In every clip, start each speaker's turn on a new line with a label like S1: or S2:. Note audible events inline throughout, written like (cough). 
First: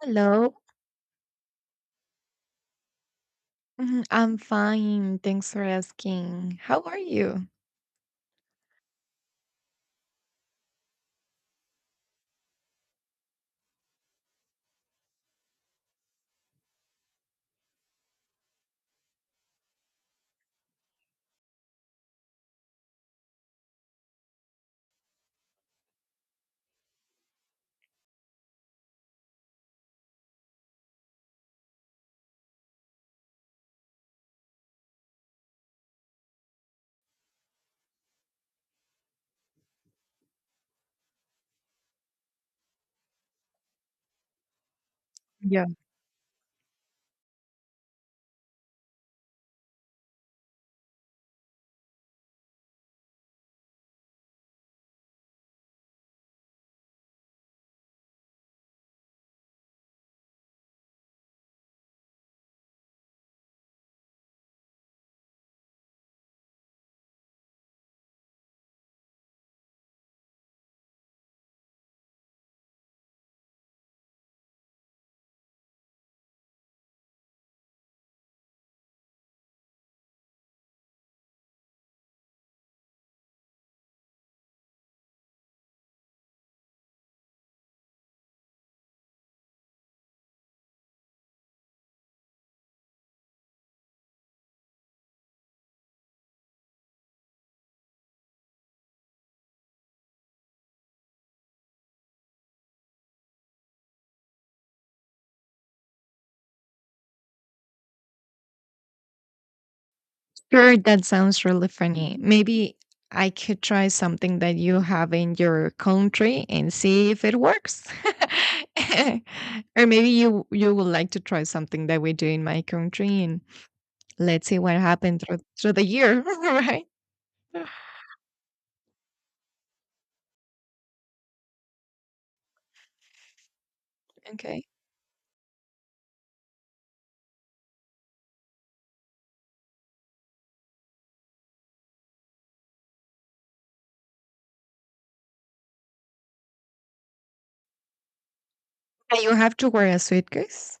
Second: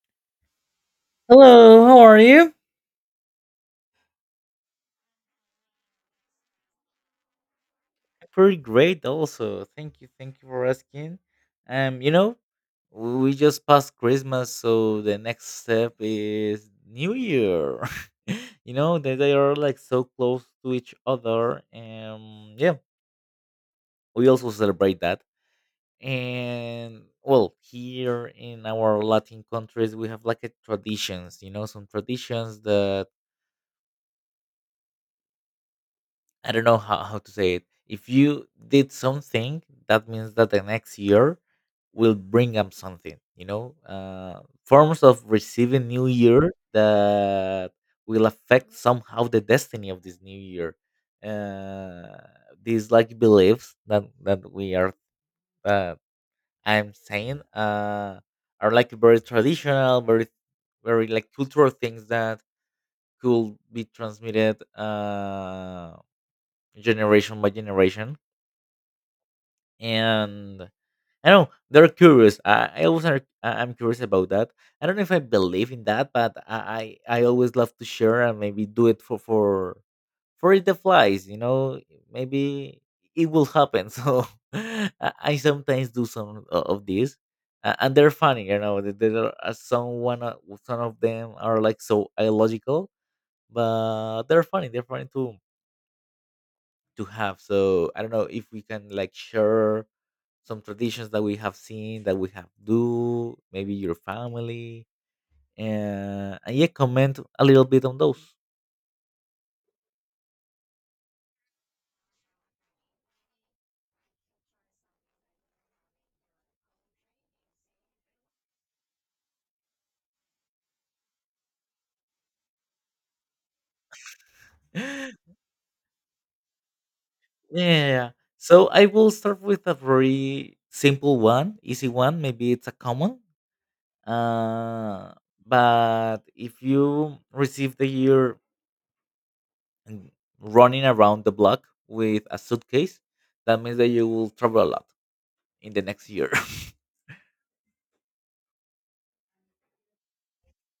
S1: Hello.
S2: Hello, how are you?
S1: Mhm, I'm fine. Thanks for asking. How are you?
S2: Pretty great also, thank you for asking. um you know we just passed Christmas, so the next step is New Year. (laughs) They are like so close to each other, and yeah, we also celebrate that. And well, here in our Latin countries we have like a traditions, some traditions that I don't know how to say it. If you did something, that means that the next year will bring up something, you know? Forms of
S1: Yeah.
S2: receiving new year that will affect somehow the destiny of this new year. Uh, these like beliefs that we are, uh, I'm saying, are like very traditional, very, very like cultural things that could be transmitted. Generation by generation, and I don't know, they're curious. I'm curious about that. I don't know if I believe in that, but I always love to share, and maybe do it for it the flies, maybe it will happen. (laughs) So i I sometimes do some of these. And they're funny, there are some of them are like so illogical, but they're funny, they're funny too to have. So I don't know if we can like share some traditions that we have seen that we have do, maybe your family, and, yeah, comment a little bit on those.
S1: Sure, that sounds really funny. Maybe I could try something that you have in your country and see if it works. (laughs) Or maybe you would like to try something that we do in my country and let's see
S2: (laughs)
S1: what
S2: Yeah.
S1: happened through the year, (laughs) right?
S2: Yeah. So I will start with a very simple one, easy one. Maybe it's a common.
S1: Okay.
S2: Uh, but if you receive the year and running around the block with a suitcase, that means that you will travel a lot in the next year. (laughs)
S1: And you have to wear a suitcase?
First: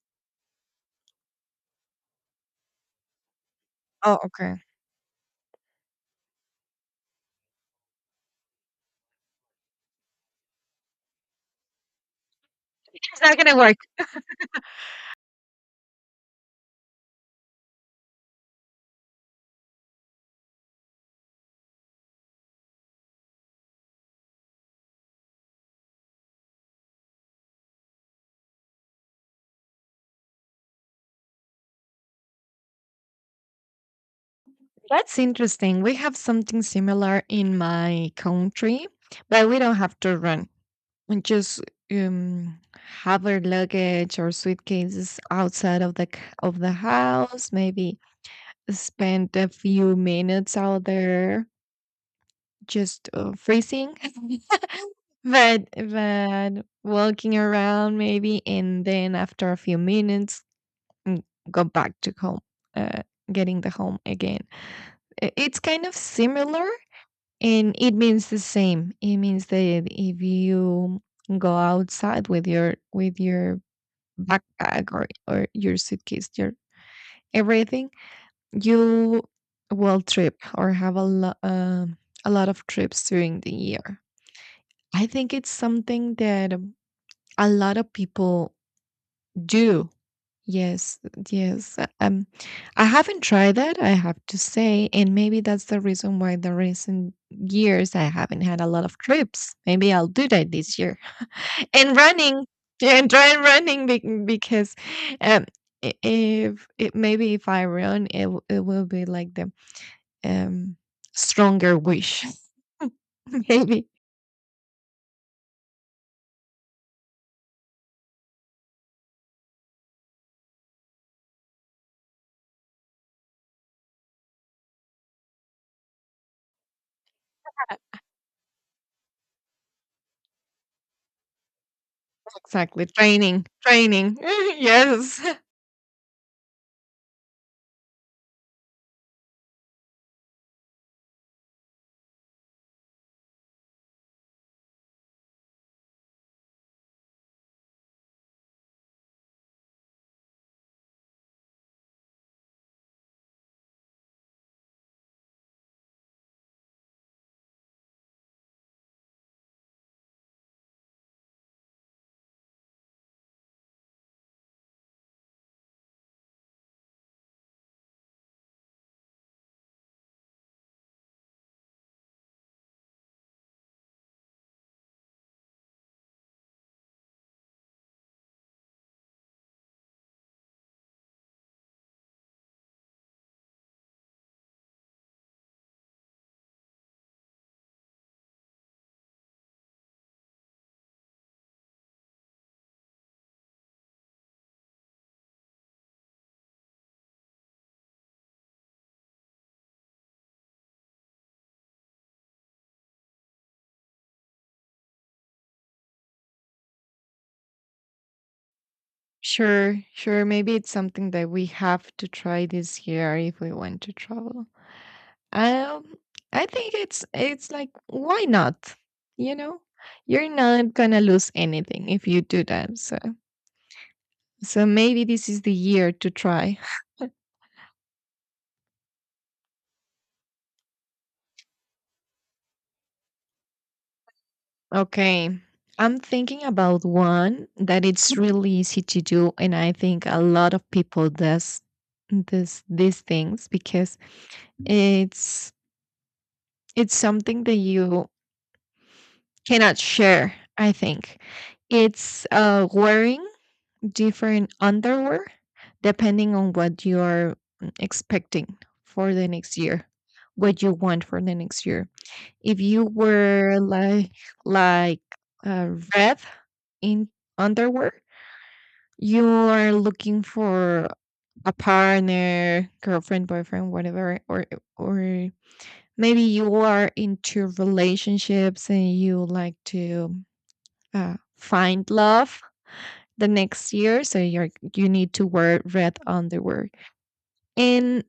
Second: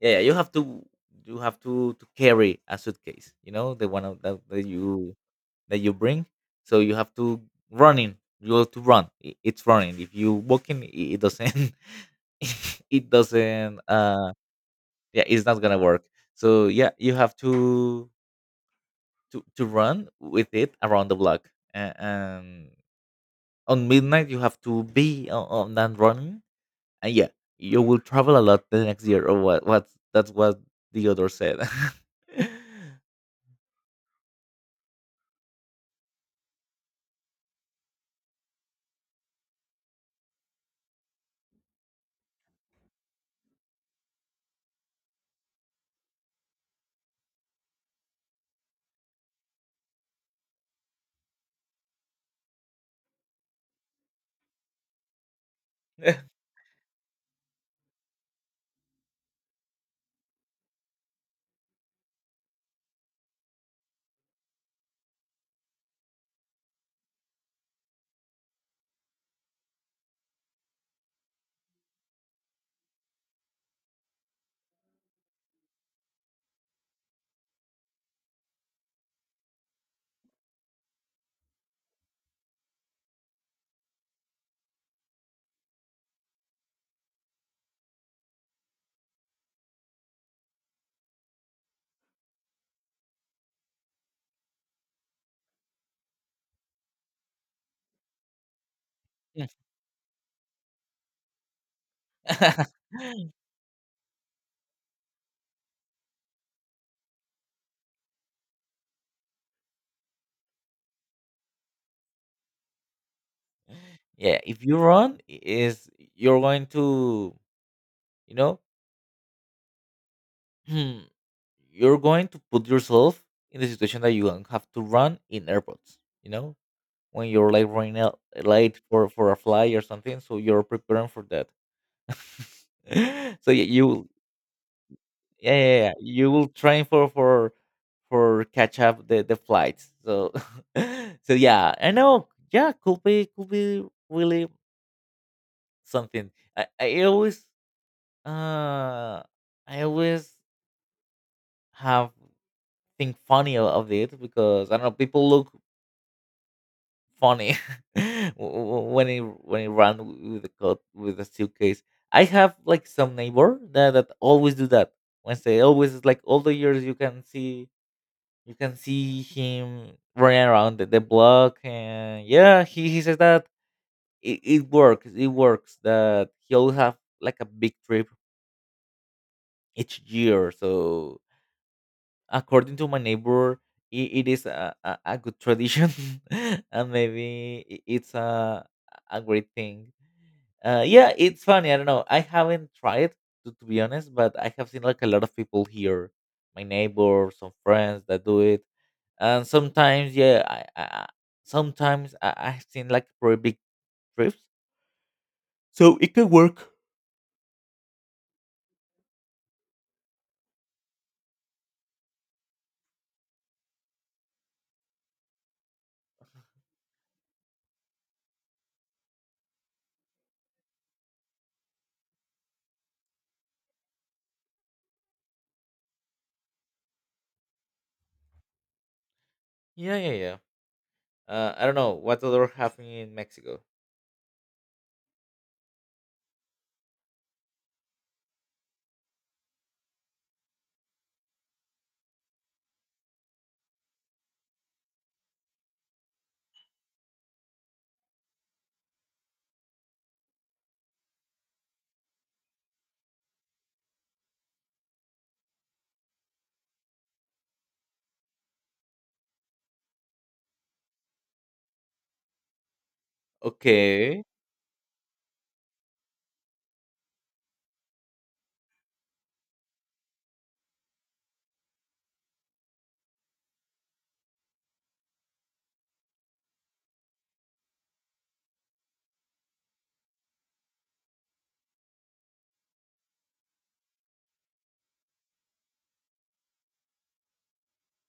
S2: Yeah, yeah, you have to carry a suitcase, you know, the one
S1: Oh,
S2: of that,
S1: okay.
S2: that you that you bring. So you have to running. You have to run. It's running. If you walking, it doesn't. (laughs) It
S1: It's not gonna work.
S2: doesn't. Yeah, it's not gonna work. So yeah, you have to to run with it around the block, and on midnight you have to be on that running, and yeah, you will travel a lot the next year, or what? What? That's what the other said. (laughs)
S1: That's interesting. We have something similar in my country, but we don't have to run. We just have our luggage or suitcases outside of the of the house. Maybe spend a few minutes out there, just freezing, (laughs) but
S2: (laughs)
S1: but walking around maybe, and then after a few minutes, mm, go back to home, uh, getting the home again. It's kind of similar. And it means the same. It means that if you go outside with your backpack or your suitcase, your everything, you will trip or have a a lot of trips during the year. I think it's something that a lot of people do. Yes, yes. I haven't tried that, I have to say, and maybe that's the reason why the recent years I haven't had a lot of trips. Maybe I'll do that this year. (laughs) And running, yeah, and try running because um, if it, maybe if I run, it will be like the um stronger wish. (laughs) Maybe
S2: Yeah, if you run, I- is you're going to, you know, (clears throat) you're going to put yourself in the situation that you don't have to run in airports. You know, when you're like running out late for a flight or something, so you're preparing for that.
S1: exactly
S2: (laughs) So yeah, you will
S1: training. (laughs) Yes.
S2: yeah, yeah, yeah. You will train for for catch up the flights. So (laughs) so yeah, I know. Yeah, could be really something. I I always uh I always have think funny of it, because I don't know, people look funny (laughs) when he ran with the coat with the suitcase. I have like some neighbor that always do that. When they always like all the years, you can see him running around the block, and yeah, he says that it works. It works. That he always have like a big trip each year. So according to my neighbor, it is a good tradition, (laughs) and maybe it's a great thing. Yeah, it's funny. I don't know. I haven't tried, to be honest, but I have seen like a lot of people here, my neighbors, some friends that do it, and sometimes, yeah, sometimes I've seen like pretty big trips, so it can work.
S1: Sure, sure. Maybe it's something that we have to try this year if we want to travel. Um, I think it's like why not? You know, you're not gonna lose anything if you do that. So, so maybe this is the year to try.
S2: Yeah, yeah, yeah. I don't know what other happening in Mexico.
S1: Okay, I'm thinking about one that it's really easy to do, and I think a lot of people does this these things because it's it's something that you cannot share, I think. It's wearing different underwear depending on what you're expecting for the next year, what you want for the next year. If you wear
S2: Okay,
S1: like red in underwear, you are looking for a partner, girlfriend, boyfriend, whatever, or maybe you are into relationships and you like to find love the next year, so you're you need to wear red underwear. And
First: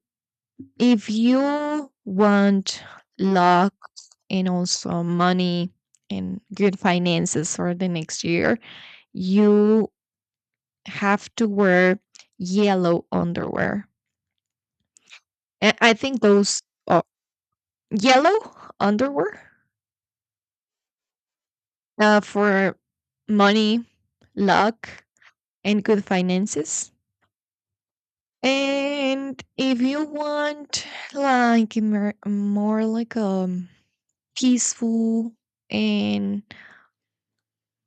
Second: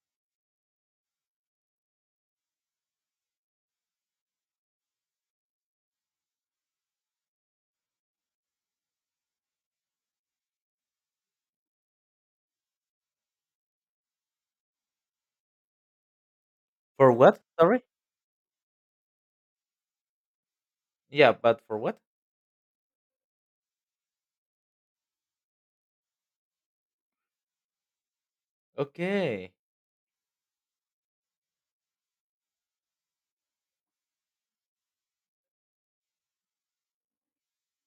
S1: if you want luck and also money and good finances for the next year, you have to wear yellow underwear. I think those are
S2: for what? Sorry.
S1: yellow underwear,
S2: Yeah, but for what?
S1: for money, luck, and good finances. And
S2: Okay.
S1: if you want like a more like a peaceful and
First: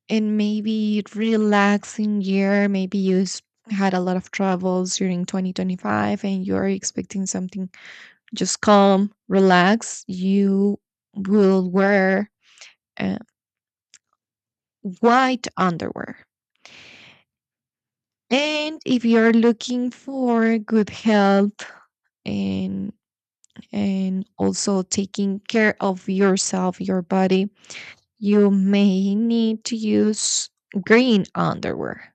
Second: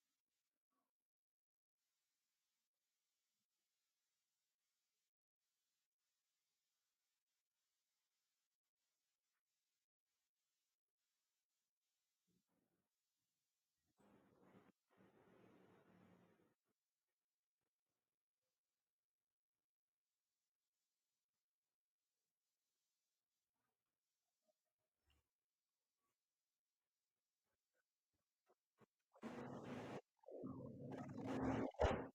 S1: and maybe relaxing year, maybe had a lot of troubles during 2025 and you're expecting something just calm, relax, you will wear uh, white underwear. And if you're looking for good health and also taking care of yourself, your body, you may need to use green underwear.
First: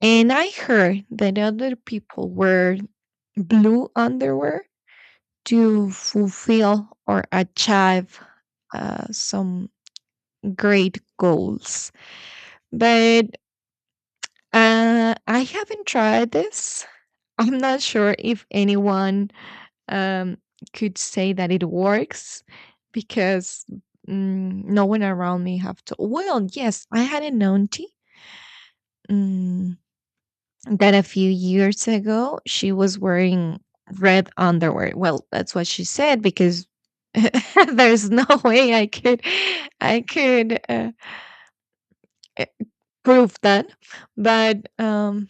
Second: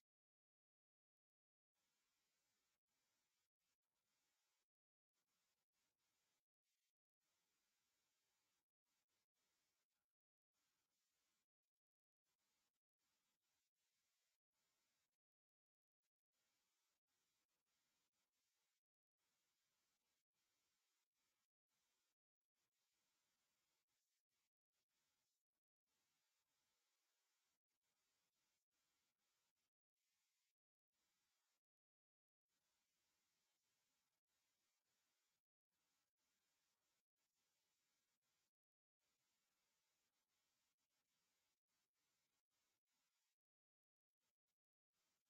S1: And I heard that other people wear blue underwear to fulfill or achieve some great goals. But I haven't tried this. I'm not sure if anyone um, could say that it works because no one around me have to. Well, yes, I had an auntie mm, that a few years ago she was wearing red underwear. Well, that's what she said because (laughs) there's no way I could eh, prove that, but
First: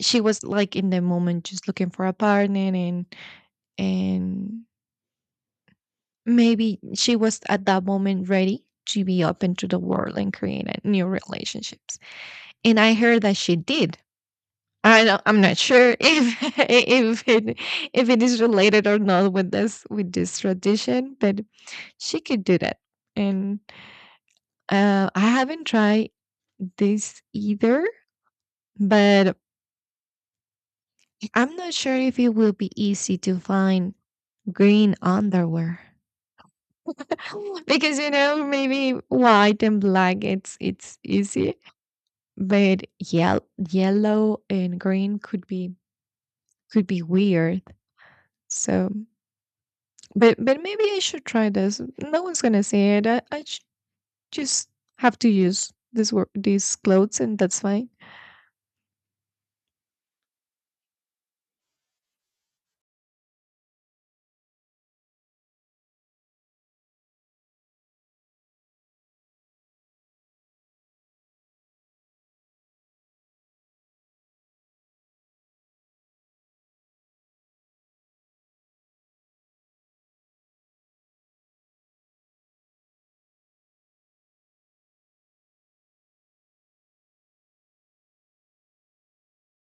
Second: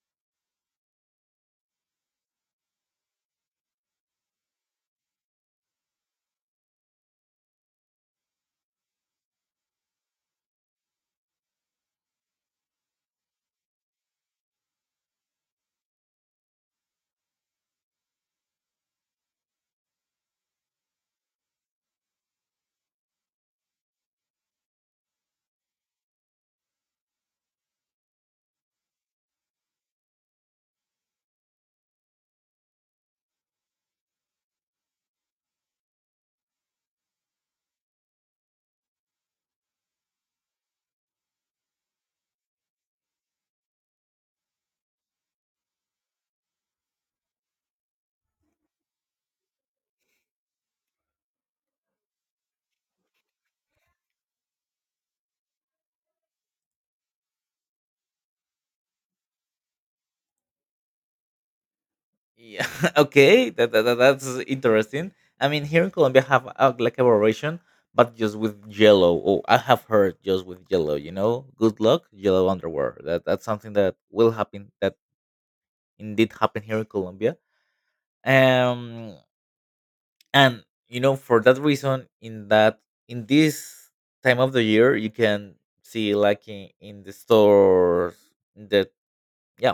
S1: she was like in the moment just looking for a partner and maybe she was at that moment ready to be open to the world and create a new relationships. And I heard that she did. I'm not sure if (laughs) if it if it is related or not with this with this tradition, but she could do that. And I haven't tried this either, but I'm not sure if it will be easy to find green underwear (laughs) because you know maybe white and black it's easy. But yell Yellow and green could be weird. So, but maybe I should try this. No one's gonna see it. Just have to use this work these clothes, and that's fine.
S2: Yeah. (laughs) Okay. That's interesting. I mean, here in Colombia have like a variation, but just with Jello. Oh, I have heard just with Jello. You know, good luck, Jello underwear. That's something that will happen. That indeed happen here in Colombia. Um, and for that reason, in this time of the year, you can see like in the stores that yeah,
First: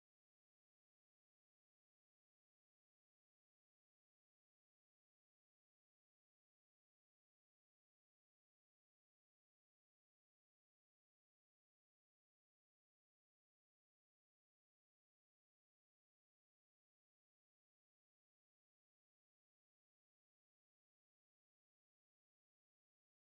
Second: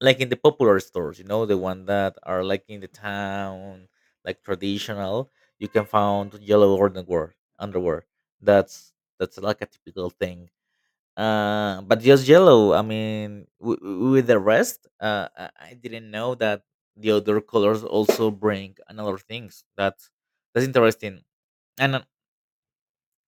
S2: like in the popular stores, the one that are like in the town, like traditional, you can find yellow underwear. That's that's like a typical thing. But just yellow. I mean, with the rest, I didn't know that the other colors also bring another things. That's interesting. And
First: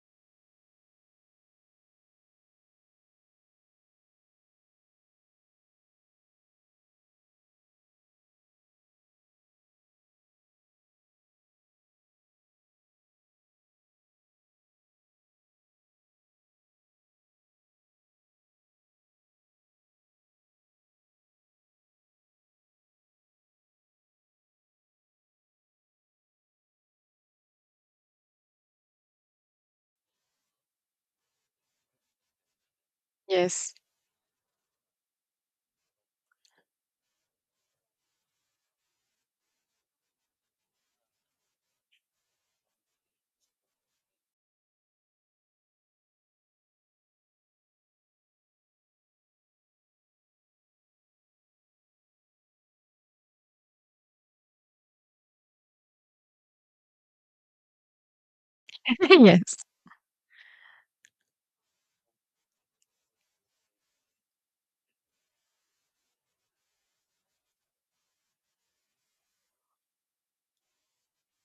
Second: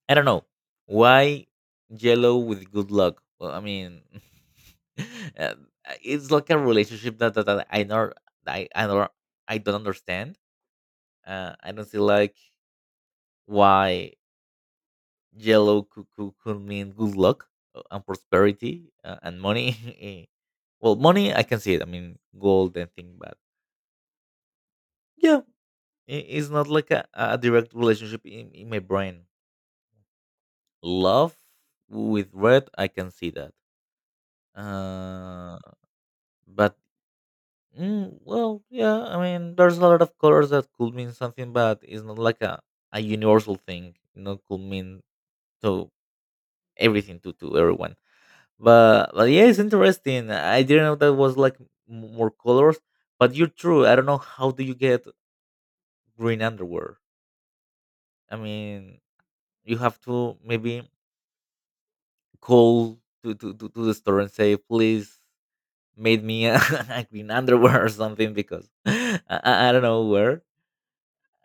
S2: I don't know why yellow with good luck. Well, I mean, (laughs) uh, it's like a relationship that I know. I I don't I don't understand. I don't see like why yellow could mean good luck, and prosperity, and money. (laughs) Eh. Well, money I can see it. I mean, gold and thing, but yeah, it's not like a direct relationship in my brain. Love with red, I can see that.
S1: Yes.
S2: Uh, but well, yeah. I mean, there's a lot of colors that could mean something, but it's not like a universal thing. Could mean to everything to everyone. But yeah, it's interesting. I didn't know that was like more colors. But you're true. I don't know how do you get green underwear. I mean,
S1: (laughs) Yes.
S2: you have to maybe call to the store and say, please made me a, (laughs) a green underwear or something, because (laughs) I don't know where.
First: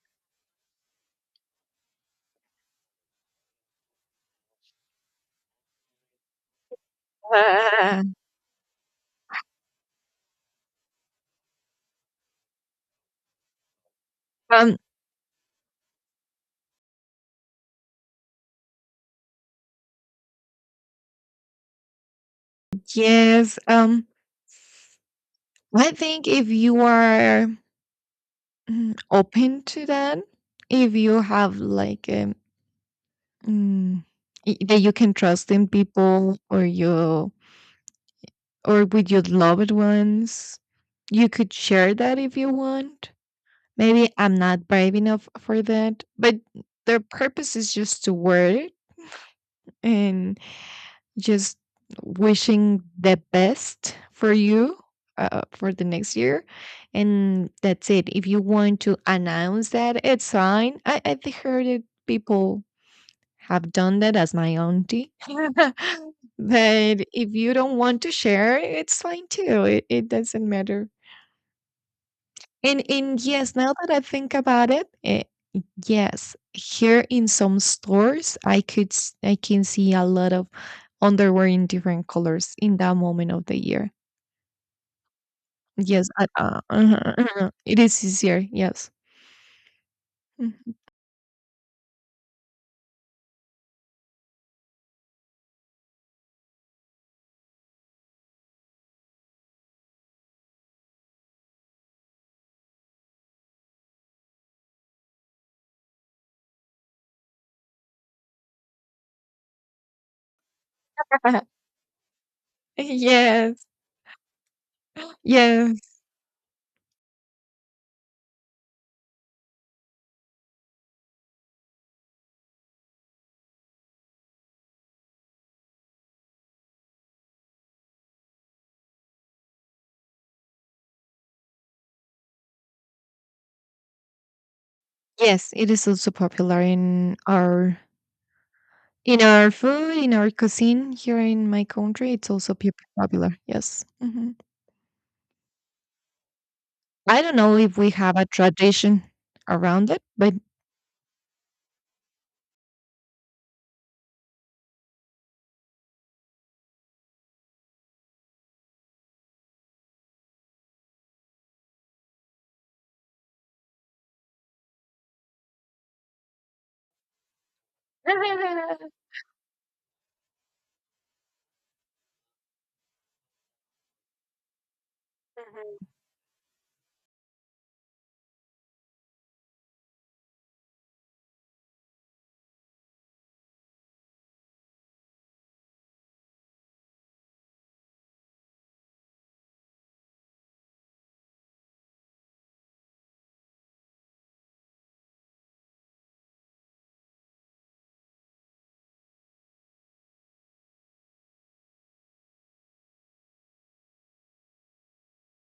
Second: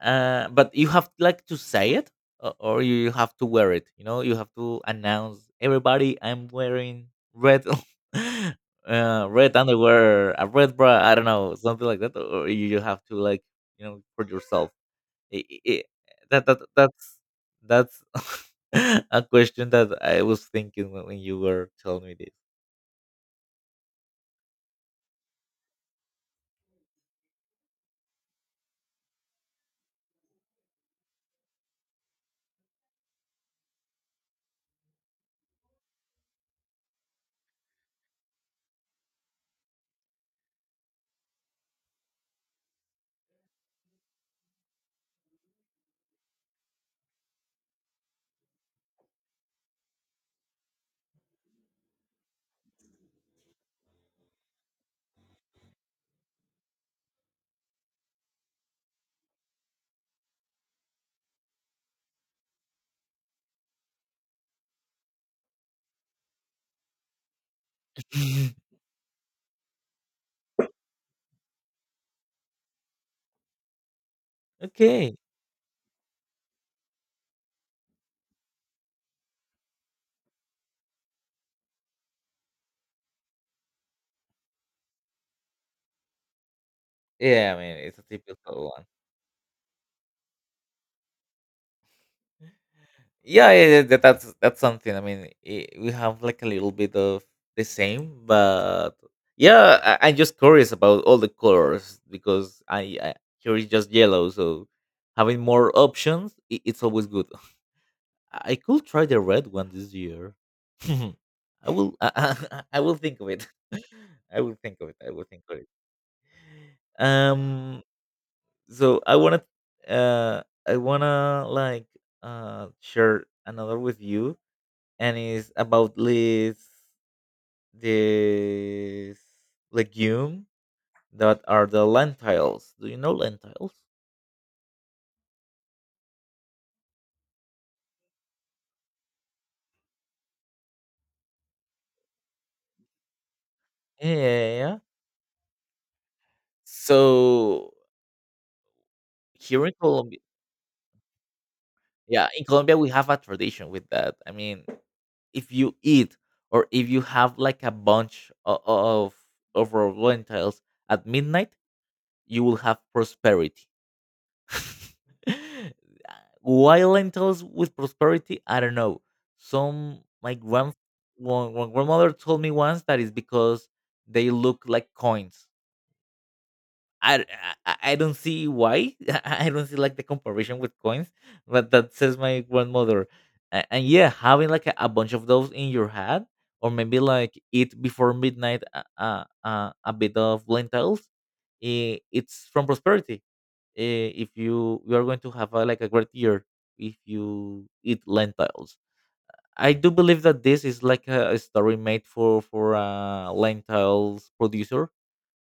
S2: But you have like to say it, or you have to wear it, you have to announce everybody I'm wearing red,
S1: Ah,
S2: (laughs) red underwear, a red bra, I don't know, something like that, or you have to like, for yourself.
S1: um.
S2: I- I- I- that, that that's that's (laughs) a question that I was thinking when you were telling me this.
S1: Yes. I think if you are open to that, if you have like mm, that you can trust in people, or you or with your loved ones. You could share that if you want. Maybe I'm not brave enough for that, but their purpose is just to wear it and just wishing the best for you, for the next year. And that's it. If you want to announce that, it's fine. I heard it people have done that as my auntie. (laughs) But if you don't want to share,
S2: (laughs)
S1: it's fine too. It doesn't matter. And yes, now that I think about it,
S2: Okay,
S1: yes, here in some stores, I can see a lot of underwear in different colors in that moment of the year. Yes, uh-huh, uh-huh.
S2: yeah, I mean,
S1: It
S2: it's a
S1: is easier.
S2: typical one.
S1: Yes. Mhm.
S2: Yeah, yeah, yeah, that's something. I mean, I we have like a little bit of the same, but yeah, I'm just curious about all the colors, because I here is just yellow, so having more options, I it's always good. (laughs) I could try the red one this year. (laughs)
S1: (laughs)
S2: I will. (laughs) I will think of it.
S1: Yes,
S2: (laughs) I will think of it. I will think of it.
S1: yes,
S2: Um, so I wanna, uh, like share another with you, and it's about this legume that are the lentils. Do you know lentils?
S1: yes. It is also popular in our In our food, in our cuisine here in my country, it's also popular. Yes.
S2: Yeah,
S1: Hmm.
S2: yeah, yeah.
S1: I don't know
S2: So
S1: if we have a tradition
S2: here in
S1: around it,
S2: Colombia,
S1: but
S2: yeah, in Colombia we have a tradition with that. I mean, if you eat, or if you have like a bunch of raw lentils at midnight, you will have prosperity. (laughs) Why lentils with prosperity? I don't
S1: (laughs)
S2: know. Some my grand one, one grandmother told me once that is because they look like coins. I, I don't see why. (laughs) I don't see like the comparison with coins, but that says my grandmother. And yeah, having like a bunch of those in your head, or maybe like eat before midnight a bit of lentils, it's from prosperity. If you are going to have like a great year if you eat lentils. I do believe that this is like a story made for a lentils producer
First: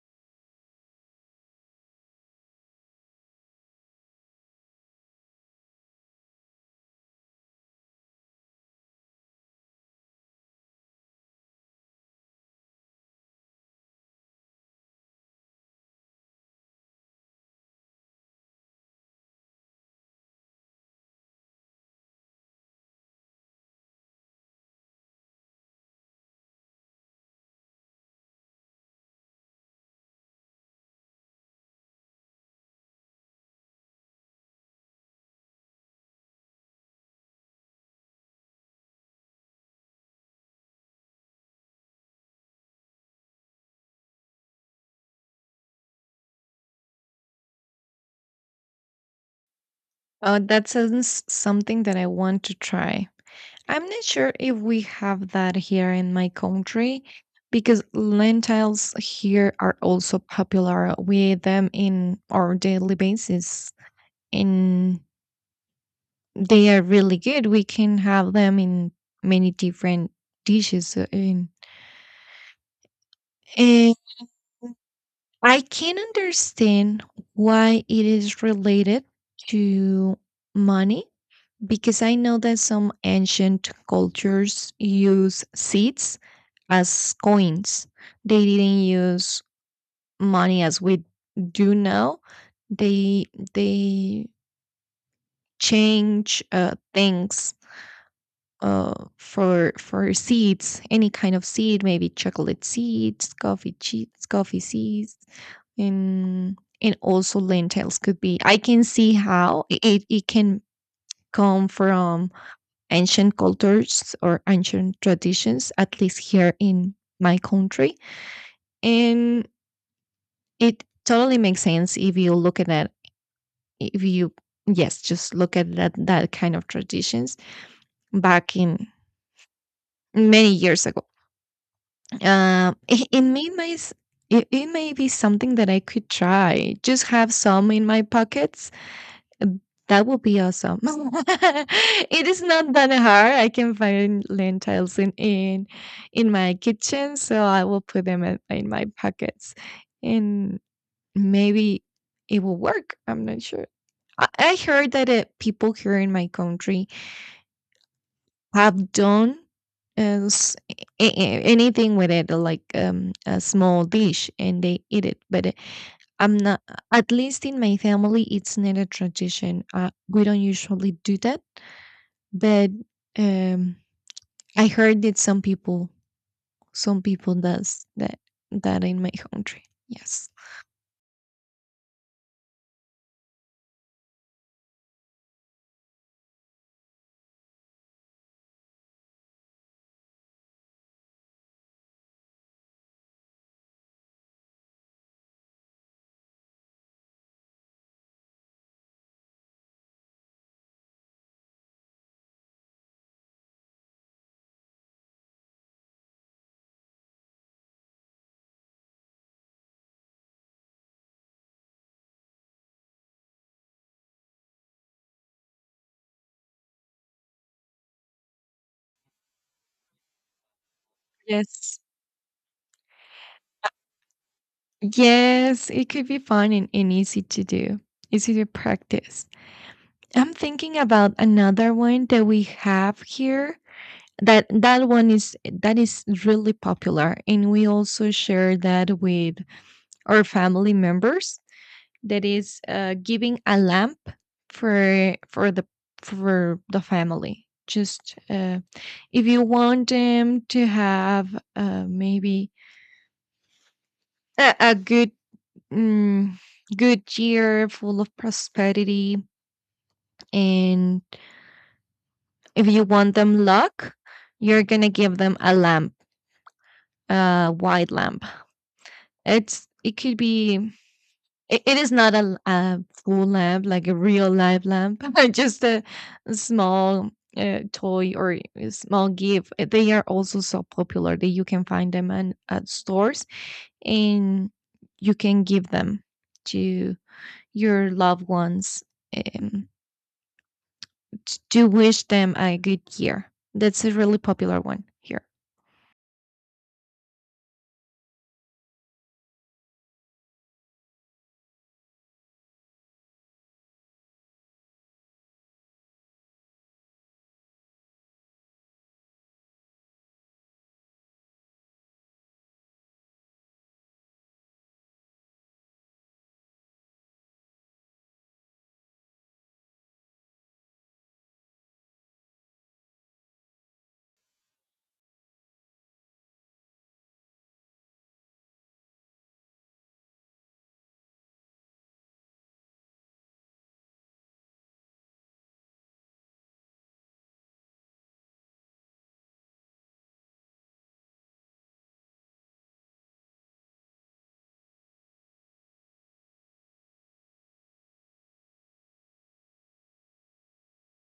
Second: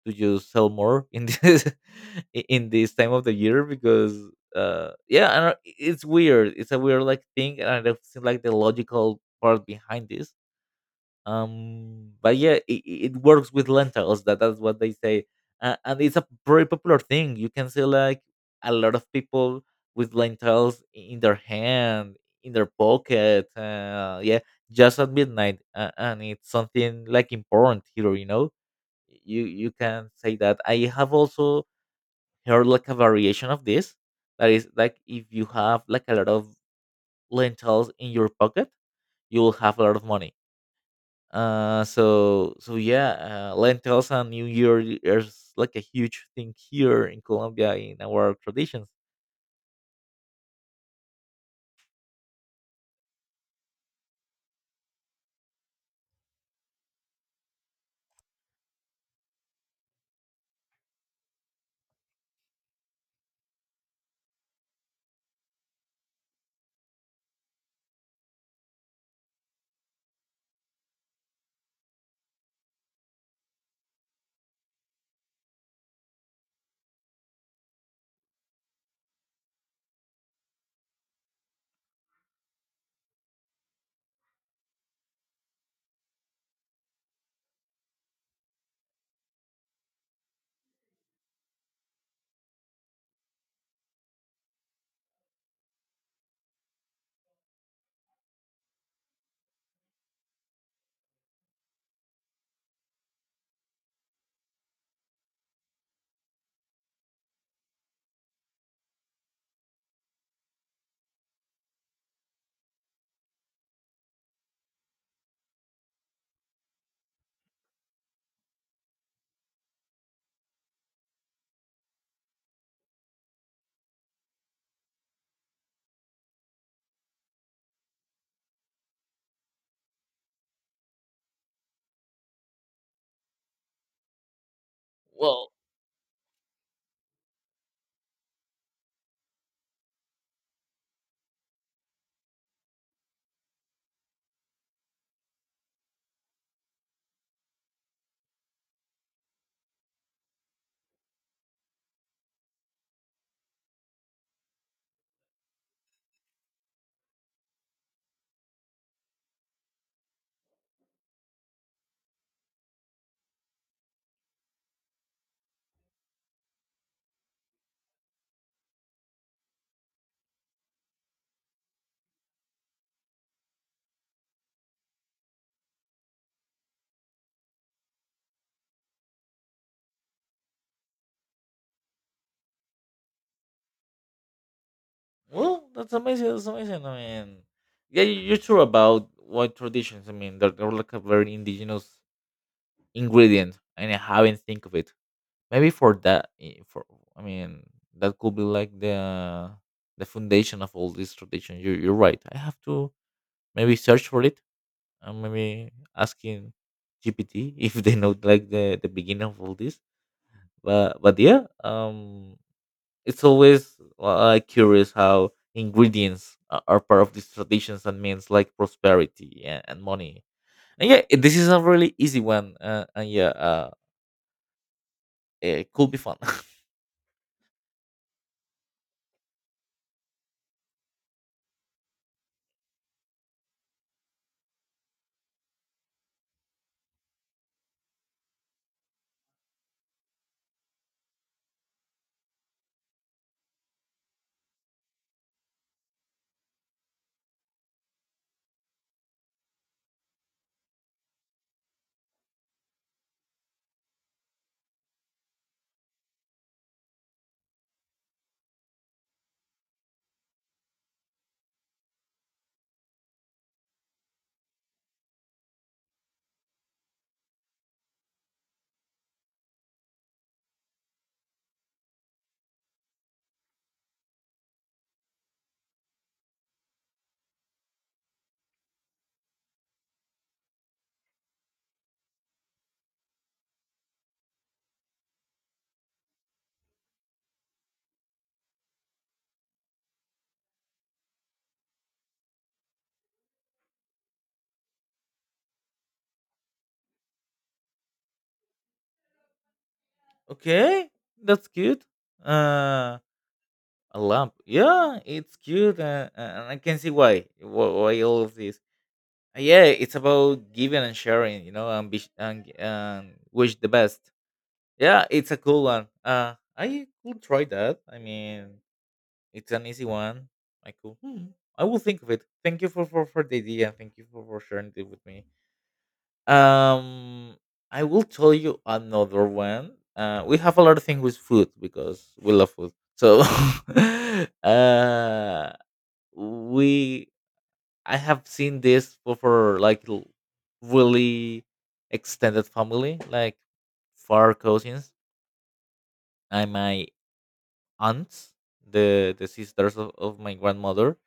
S2: to just sell more in this (laughs) in this time of the year, because yeah, I don't, it's a weird like thing, and I don't think like the logical part behind this. But yeah, it works with lentils, that's what they say. And it's a very popular thing. You can see like a lot of people with lentils in their hand, in their pocket, yeah, just at midnight, and it's something like important here. You can say that I have also heard like a variation of this, that is like if you have like a lot of lentils in your pocket, you will have a lot of money. So yeah, lentils and New Year is like a huge thing here in Colombia in our traditions.
S1: that sounds something that I want to try. I'm not sure if we have that here in my country because lentils here are also popular. We eat them in our daily basis and they are really good. We can have them in many different dishes in And I can understand why it is related to money because I know that some ancient cultures use seeds as coins. They didn't use money as we do now. They they change things, for seeds, any kind of seed, maybe chocolate seeds, coffee cheats, coffee seeds, and and also lentils could be. I can see how it can come from ancient cultures or ancient traditions, at least here in my country, and it totally makes sense if you look at that, if you yes just look at that, that kind of traditions back in many years ago. um it, it may my s- it, it may be
S2: Well,
S1: something that I could try, just have some in my pockets. That would be awesome. (laughs) It is not that hard. I can find lentils in my kitchen, so I will put them in my pockets, and maybe it will work. I'm not sure. I heard that people here in my country have done as anything with it, like a small dish, and they eat it. But I'm not. At least in my family, it's not a tradition. We don't usually do that, but um, I heard that some people does that that in my country. Yes.
S2: well, that's amazing. That's amazing. I mean, yeah, you're true about what traditions. I mean, they're like a very indigenous ingredient, and I haven't think of it. Maybe for that, eh, for I mean, that could be like the foundation of all these traditions. You're right. I have to maybe search for it. Maybe asking GPT (laughs) if they know like the beginning of all this. But yeah, it's always like, curious how ingredients are part of these traditions and means like prosperity and money. And yeah, this is a
S1: Yes.
S2: really easy one. And yeah,
S1: Yes,
S2: it
S1: it
S2: could be
S1: could
S2: fun.
S1: be
S2: (laughs)
S1: fun and easy to do, easy to practice. I'm thinking about another one that we have here. That one is that is really popular, and we also share that with our family members. That is giving a lamp for for the for the family. Just if you want them to have uh, maybe a good mm, good year full of prosperity, and if you want them luck, you're gonna give them a lamp, a white lamp. It's it could be It it is not a l a full lamp, like a real live lamp, (laughs) just a small, toy or a small gift. They are also so popular that you can find them in at stores, and you can give them to your loved ones, um, t to wish them a good year. That's a really popular one here.
S2: Okay, that's cute. Uh, a lamp. Yeah, it's cute, and I can see why why all of this. Yeah, it's about giving and sharing, and wish the best. Yeah, it's a cool one, I could try that. I mean, it's an easy one. i could hmm, I will think of it. Thank you for the idea. Thank you for sharing it with me. um I will tell you another one. We have a lot of things with food because we love food, so (laughs) uh we I have seen this for like really extended family, like far cousins and my aunts, the sisters of my grandmother.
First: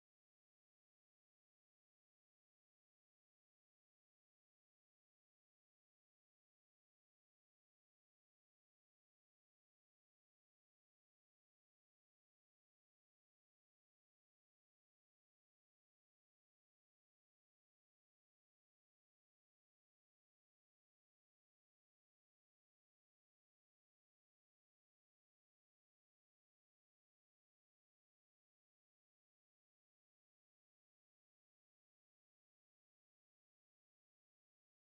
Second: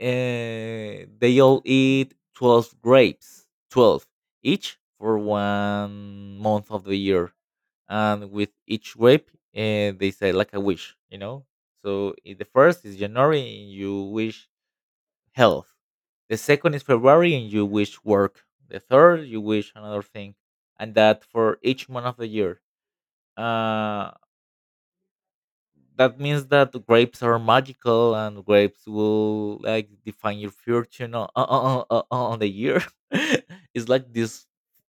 S2: They all eat 12 grapes, 12 each for one month of the year, and with each grape, they say like a wish. So in the first is January, you wish health. The second is February, and you wish work. The third, you wish another thing, and that for each month of the year. Uh, that means that grapes are magical, and grapes will like define your fortune on the year. (laughs) It's like these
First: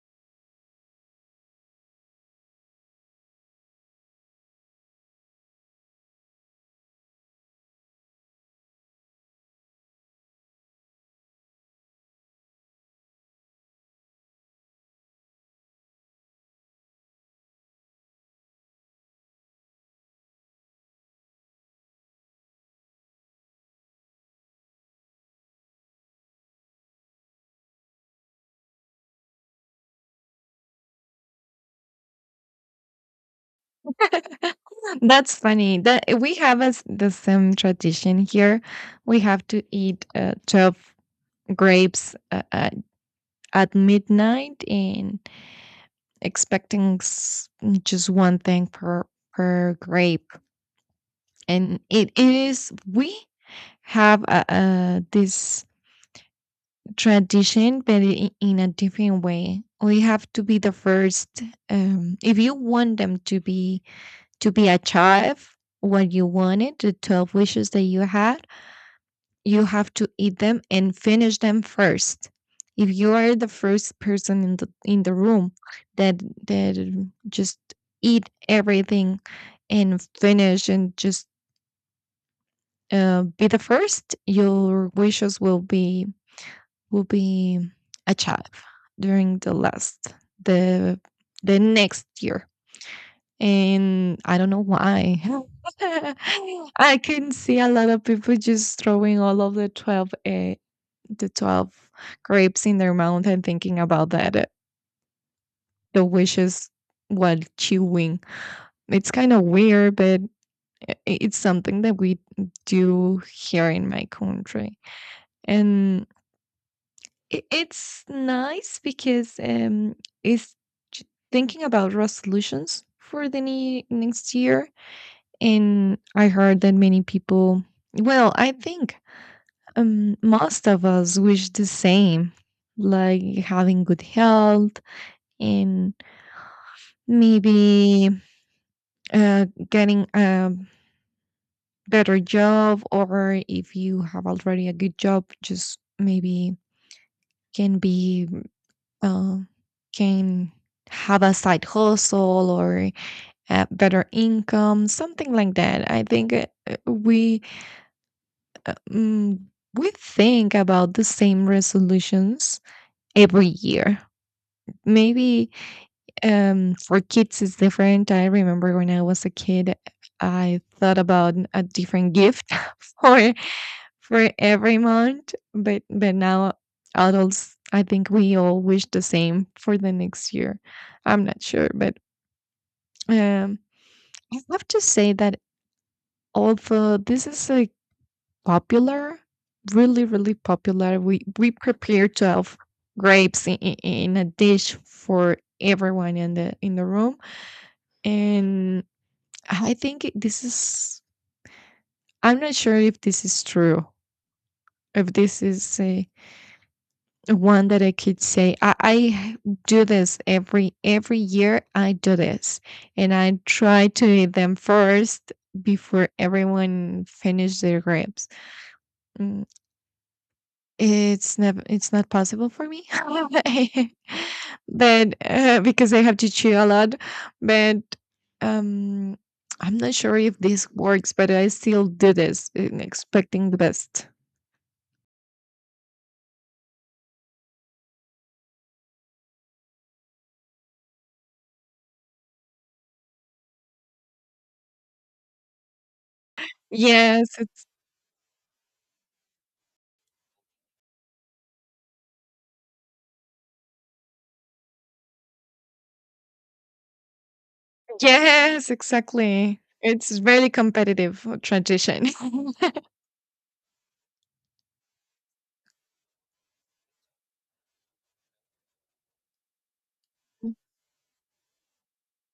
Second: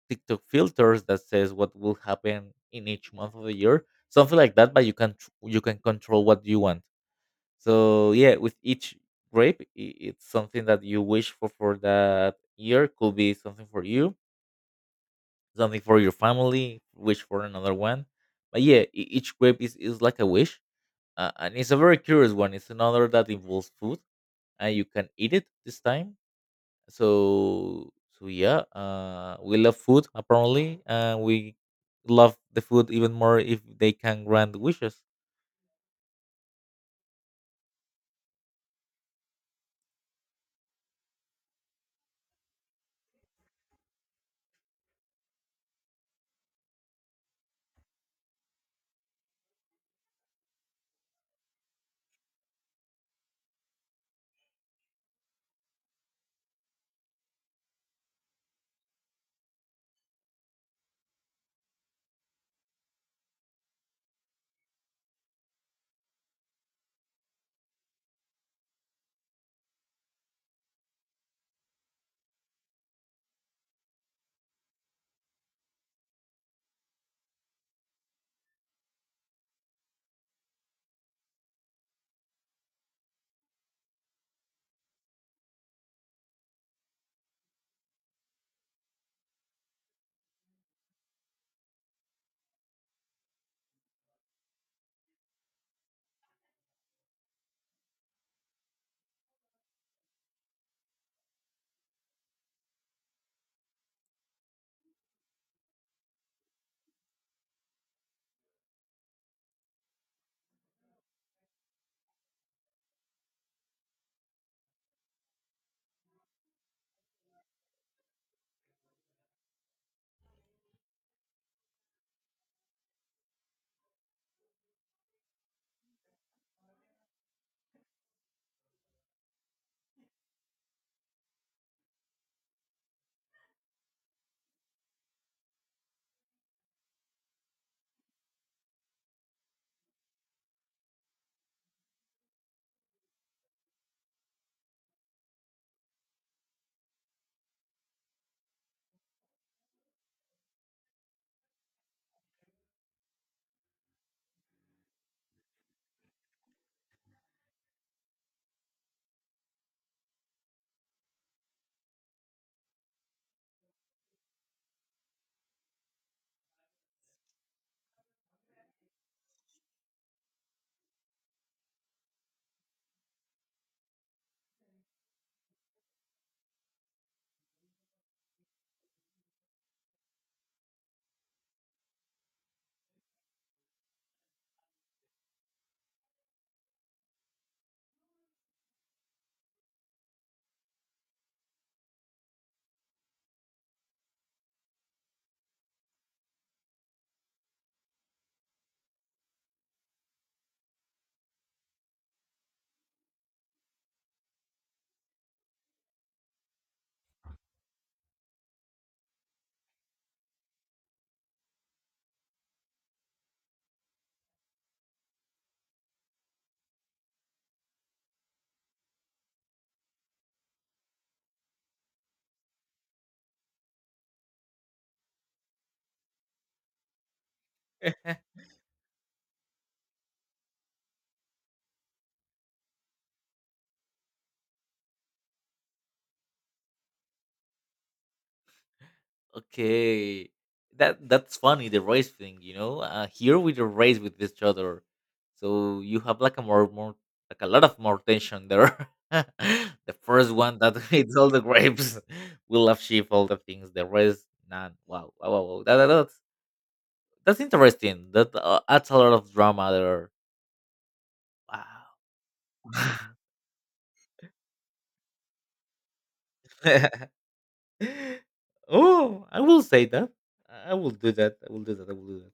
S2: TikTok filters that says what will happen in each month of the year, something like that. But you can you can control what you want. So yeah, with each grape, it's something that you wish for that year. Could be something for you, something for your family. Wish for another one, but yeah, each grape is like a wish, and it's a very curious one. It's another that involves food, and you can eat it this time. So so yeah, we love food apparently, and we love the food even more if they can grant
S1: (laughs)
S2: wishes.
S1: That's funny. That we have as the same tradition here. We have to eat, 12 grapes, at midnight and expecting just one thing per per grape, and it is we have this tradition but in a different way. We have to be the first, if you want them to be achieve what you wanted, the 12 wishes that you had, you have to eat them and finish them first. If you are the first person in the room that that just eat everything and finish and just be the first, your wishes will be achieved during the the next year. And I don't know why. (laughs) I can see a lot of people just throwing all of the 12 grapes in their mouth and thinking about that the wishes while chewing. It's kind of weird, but it's something that we do here in my country, and it's nice because it's j- thinking about resolutions for the next year. And I heard that many people, well I think, most of us wish the same, like having good health in maybe getting a better job, or if you have already a good job, just maybe can be uh, can have a side hustle or better income, something like that. I think uh, mm, we think about the same resolutions every year. Maybe for kids, it's different. I remember when I was a kid, I thought about a different gift (laughs) for for every month, but now adults, I think we all wish the same for the next year. I'm not sure, but um, I have to say that, although this is like popular, really, really popular, we prepare to have grapes in a dish for everyone in the room, and I think this is, I'm not sure if this is true, if this is a, one that I could say I do this every year. I do this and I try to eat them first before everyone finish their grapes. Mm, It's never it's not possible for me. (laughs) But, because I have to chew a lot, but, um, I'm not sure if this works, but I still do this in expecting the best.
S2: Okay, that's funny. The race thing, here we don't race with each other, so you have like a more
S1: Yes,
S2: like a lot
S1: it's
S2: of more tension there. (laughs) The first one that (laughs) eats all the grapes (laughs) will have sheep, all the things. The rest, none. Wow, wow, wow. Wow. That's interesting. That
S1: yes,
S2: adds a lot of
S1: exactly.
S2: drama there.
S1: It's very competitive
S2: Wow.
S1: transition. (laughs)
S2: (laughs) Oh, I will say that. I will do that. I will do that. I will do that.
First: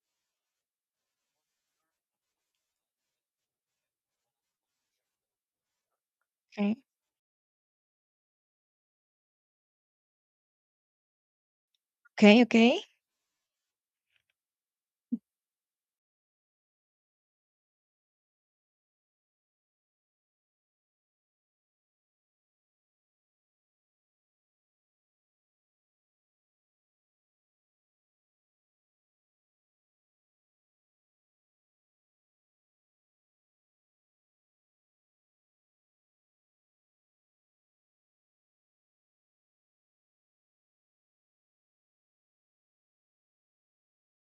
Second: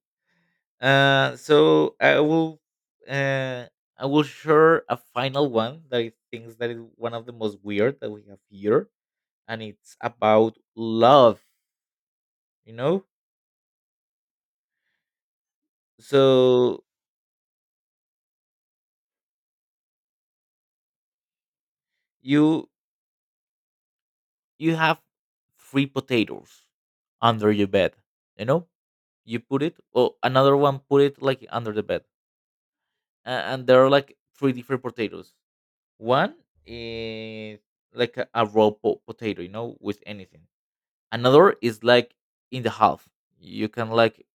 S2: So uh, I will share a final one that I think that
S1: Okay.
S2: is one of the most weird that we have here, and it's about love.
S1: Okay,
S2: You
S1: okay.
S2: know, so you you have three potatoes under your bed. You know, you put it, or another one put it like under the bed, and there are like three different potatoes. One is like a raw potato, you know, with anything, another is like in the half, you can like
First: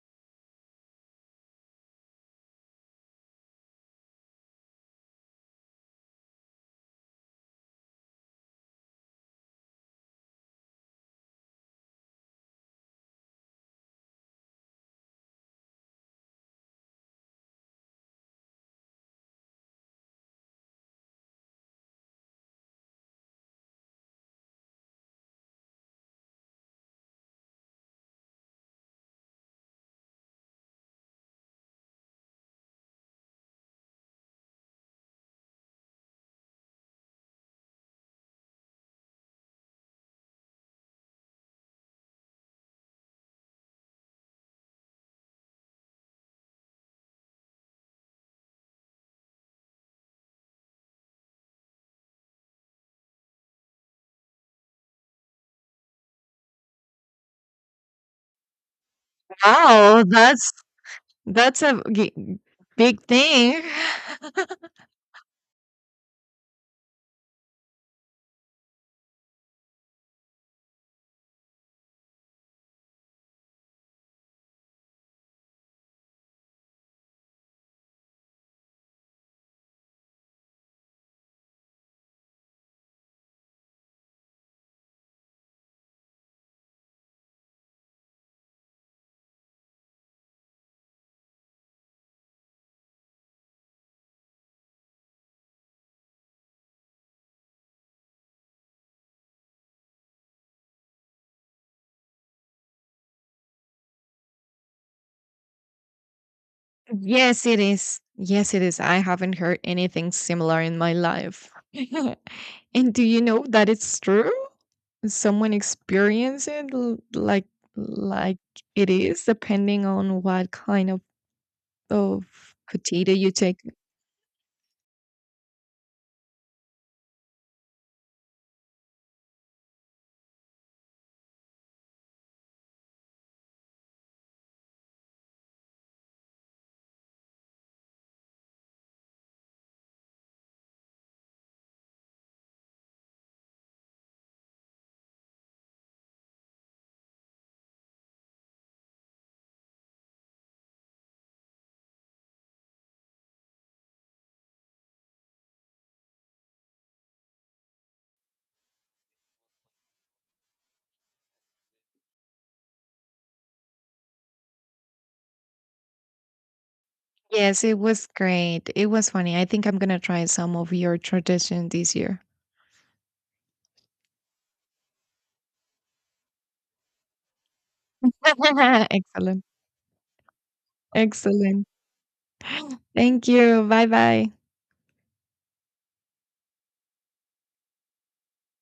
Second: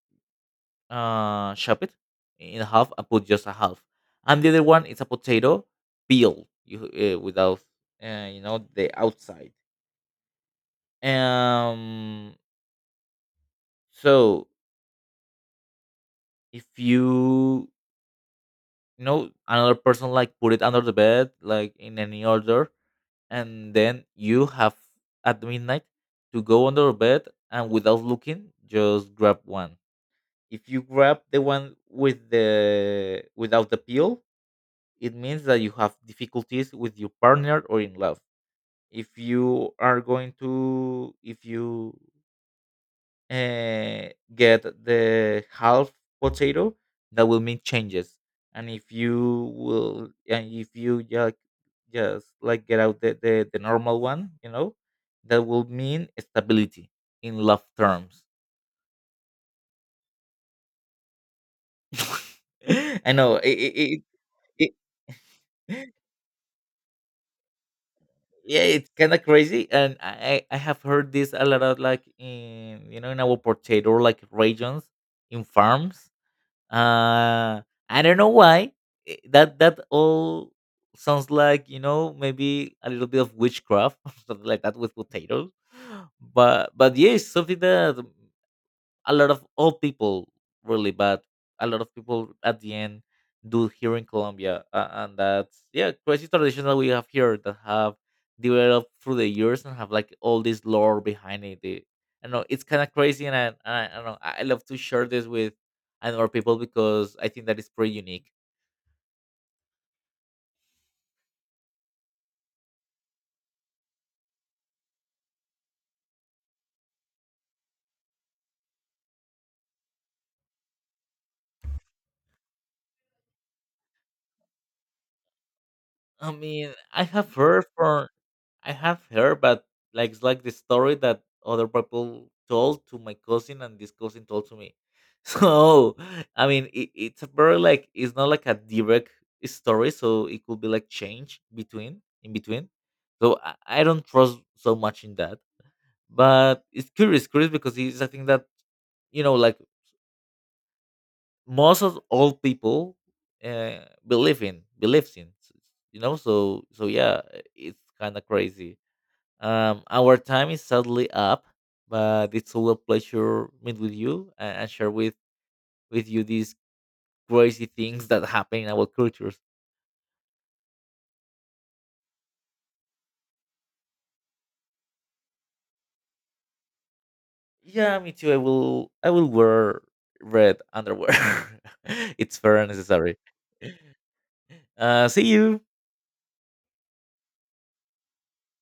S2: chop it in half and put just a half, and the other one is a potato peel, you without you know, the outside. um so if you know another person like put it under the bed like in any order, and then you have at midnight to go under the bed and without looking just grab one. If you grab the one with the without the peel, it means that you have difficulties with your partner or in love. If you are going to if you uh, get the half potato, that will mean changes. And if you just like get out the normal one, that will mean stability in love terms.
S1: Wow, that's a g-
S2: (laughs)
S1: big
S2: I know
S1: thing. (laughs)
S2: it, it. Yeah, it's kind of crazy, and I have heard this a lot of like in in our potato like regions in farms. uh I don't know why. That all sounds like maybe a little bit of witchcraft (laughs) or something like that with potatoes. But yeah, it's something that a lot of old people really, but a lot of people at the end do here in Colombia, and that's yeah, crazy tradition that we have here, that have developed through the years and have like all this lore behind it. I know it's kind of crazy, and I don't know, I love to share this with other people because I think
S1: Yes,
S2: that
S1: it
S2: is pretty
S1: is.
S2: unique.
S1: Yes, it is. I haven't heard anything similar in my life. (laughs) And do you know that it's true? Someone experience it like it is, depending on what kind of potato you take.
S2: I mean, I have heard, but like it's like the story that other people told to my cousin, and this cousin told to me. (laughs) So I mean, it's a very like it's not like a direct story, so it could be like change between in between. So I don't trust so much in that, but it's curious, curious because it's a thing that you know, like most of all people uh, believe in believes in. So yeah, it's kind of crazy. Our time is sadly up, but it's all a pleasure meet with you and, share with you these
S1: Yes,
S2: crazy
S1: it was
S2: things that happen in
S1: great. It
S2: our
S1: was funny.
S2: cultures.
S1: I think I'm gonna try some of your tradition this year.
S2: Yeah, me too. I will
S1: (laughs)
S2: I will
S1: Excellent,
S2: wear red underwear.
S1: excellent.
S2: (laughs) It's fair and necessary.
S1: Thank you. Bye
S2: (laughs)
S1: bye.
S2: See you.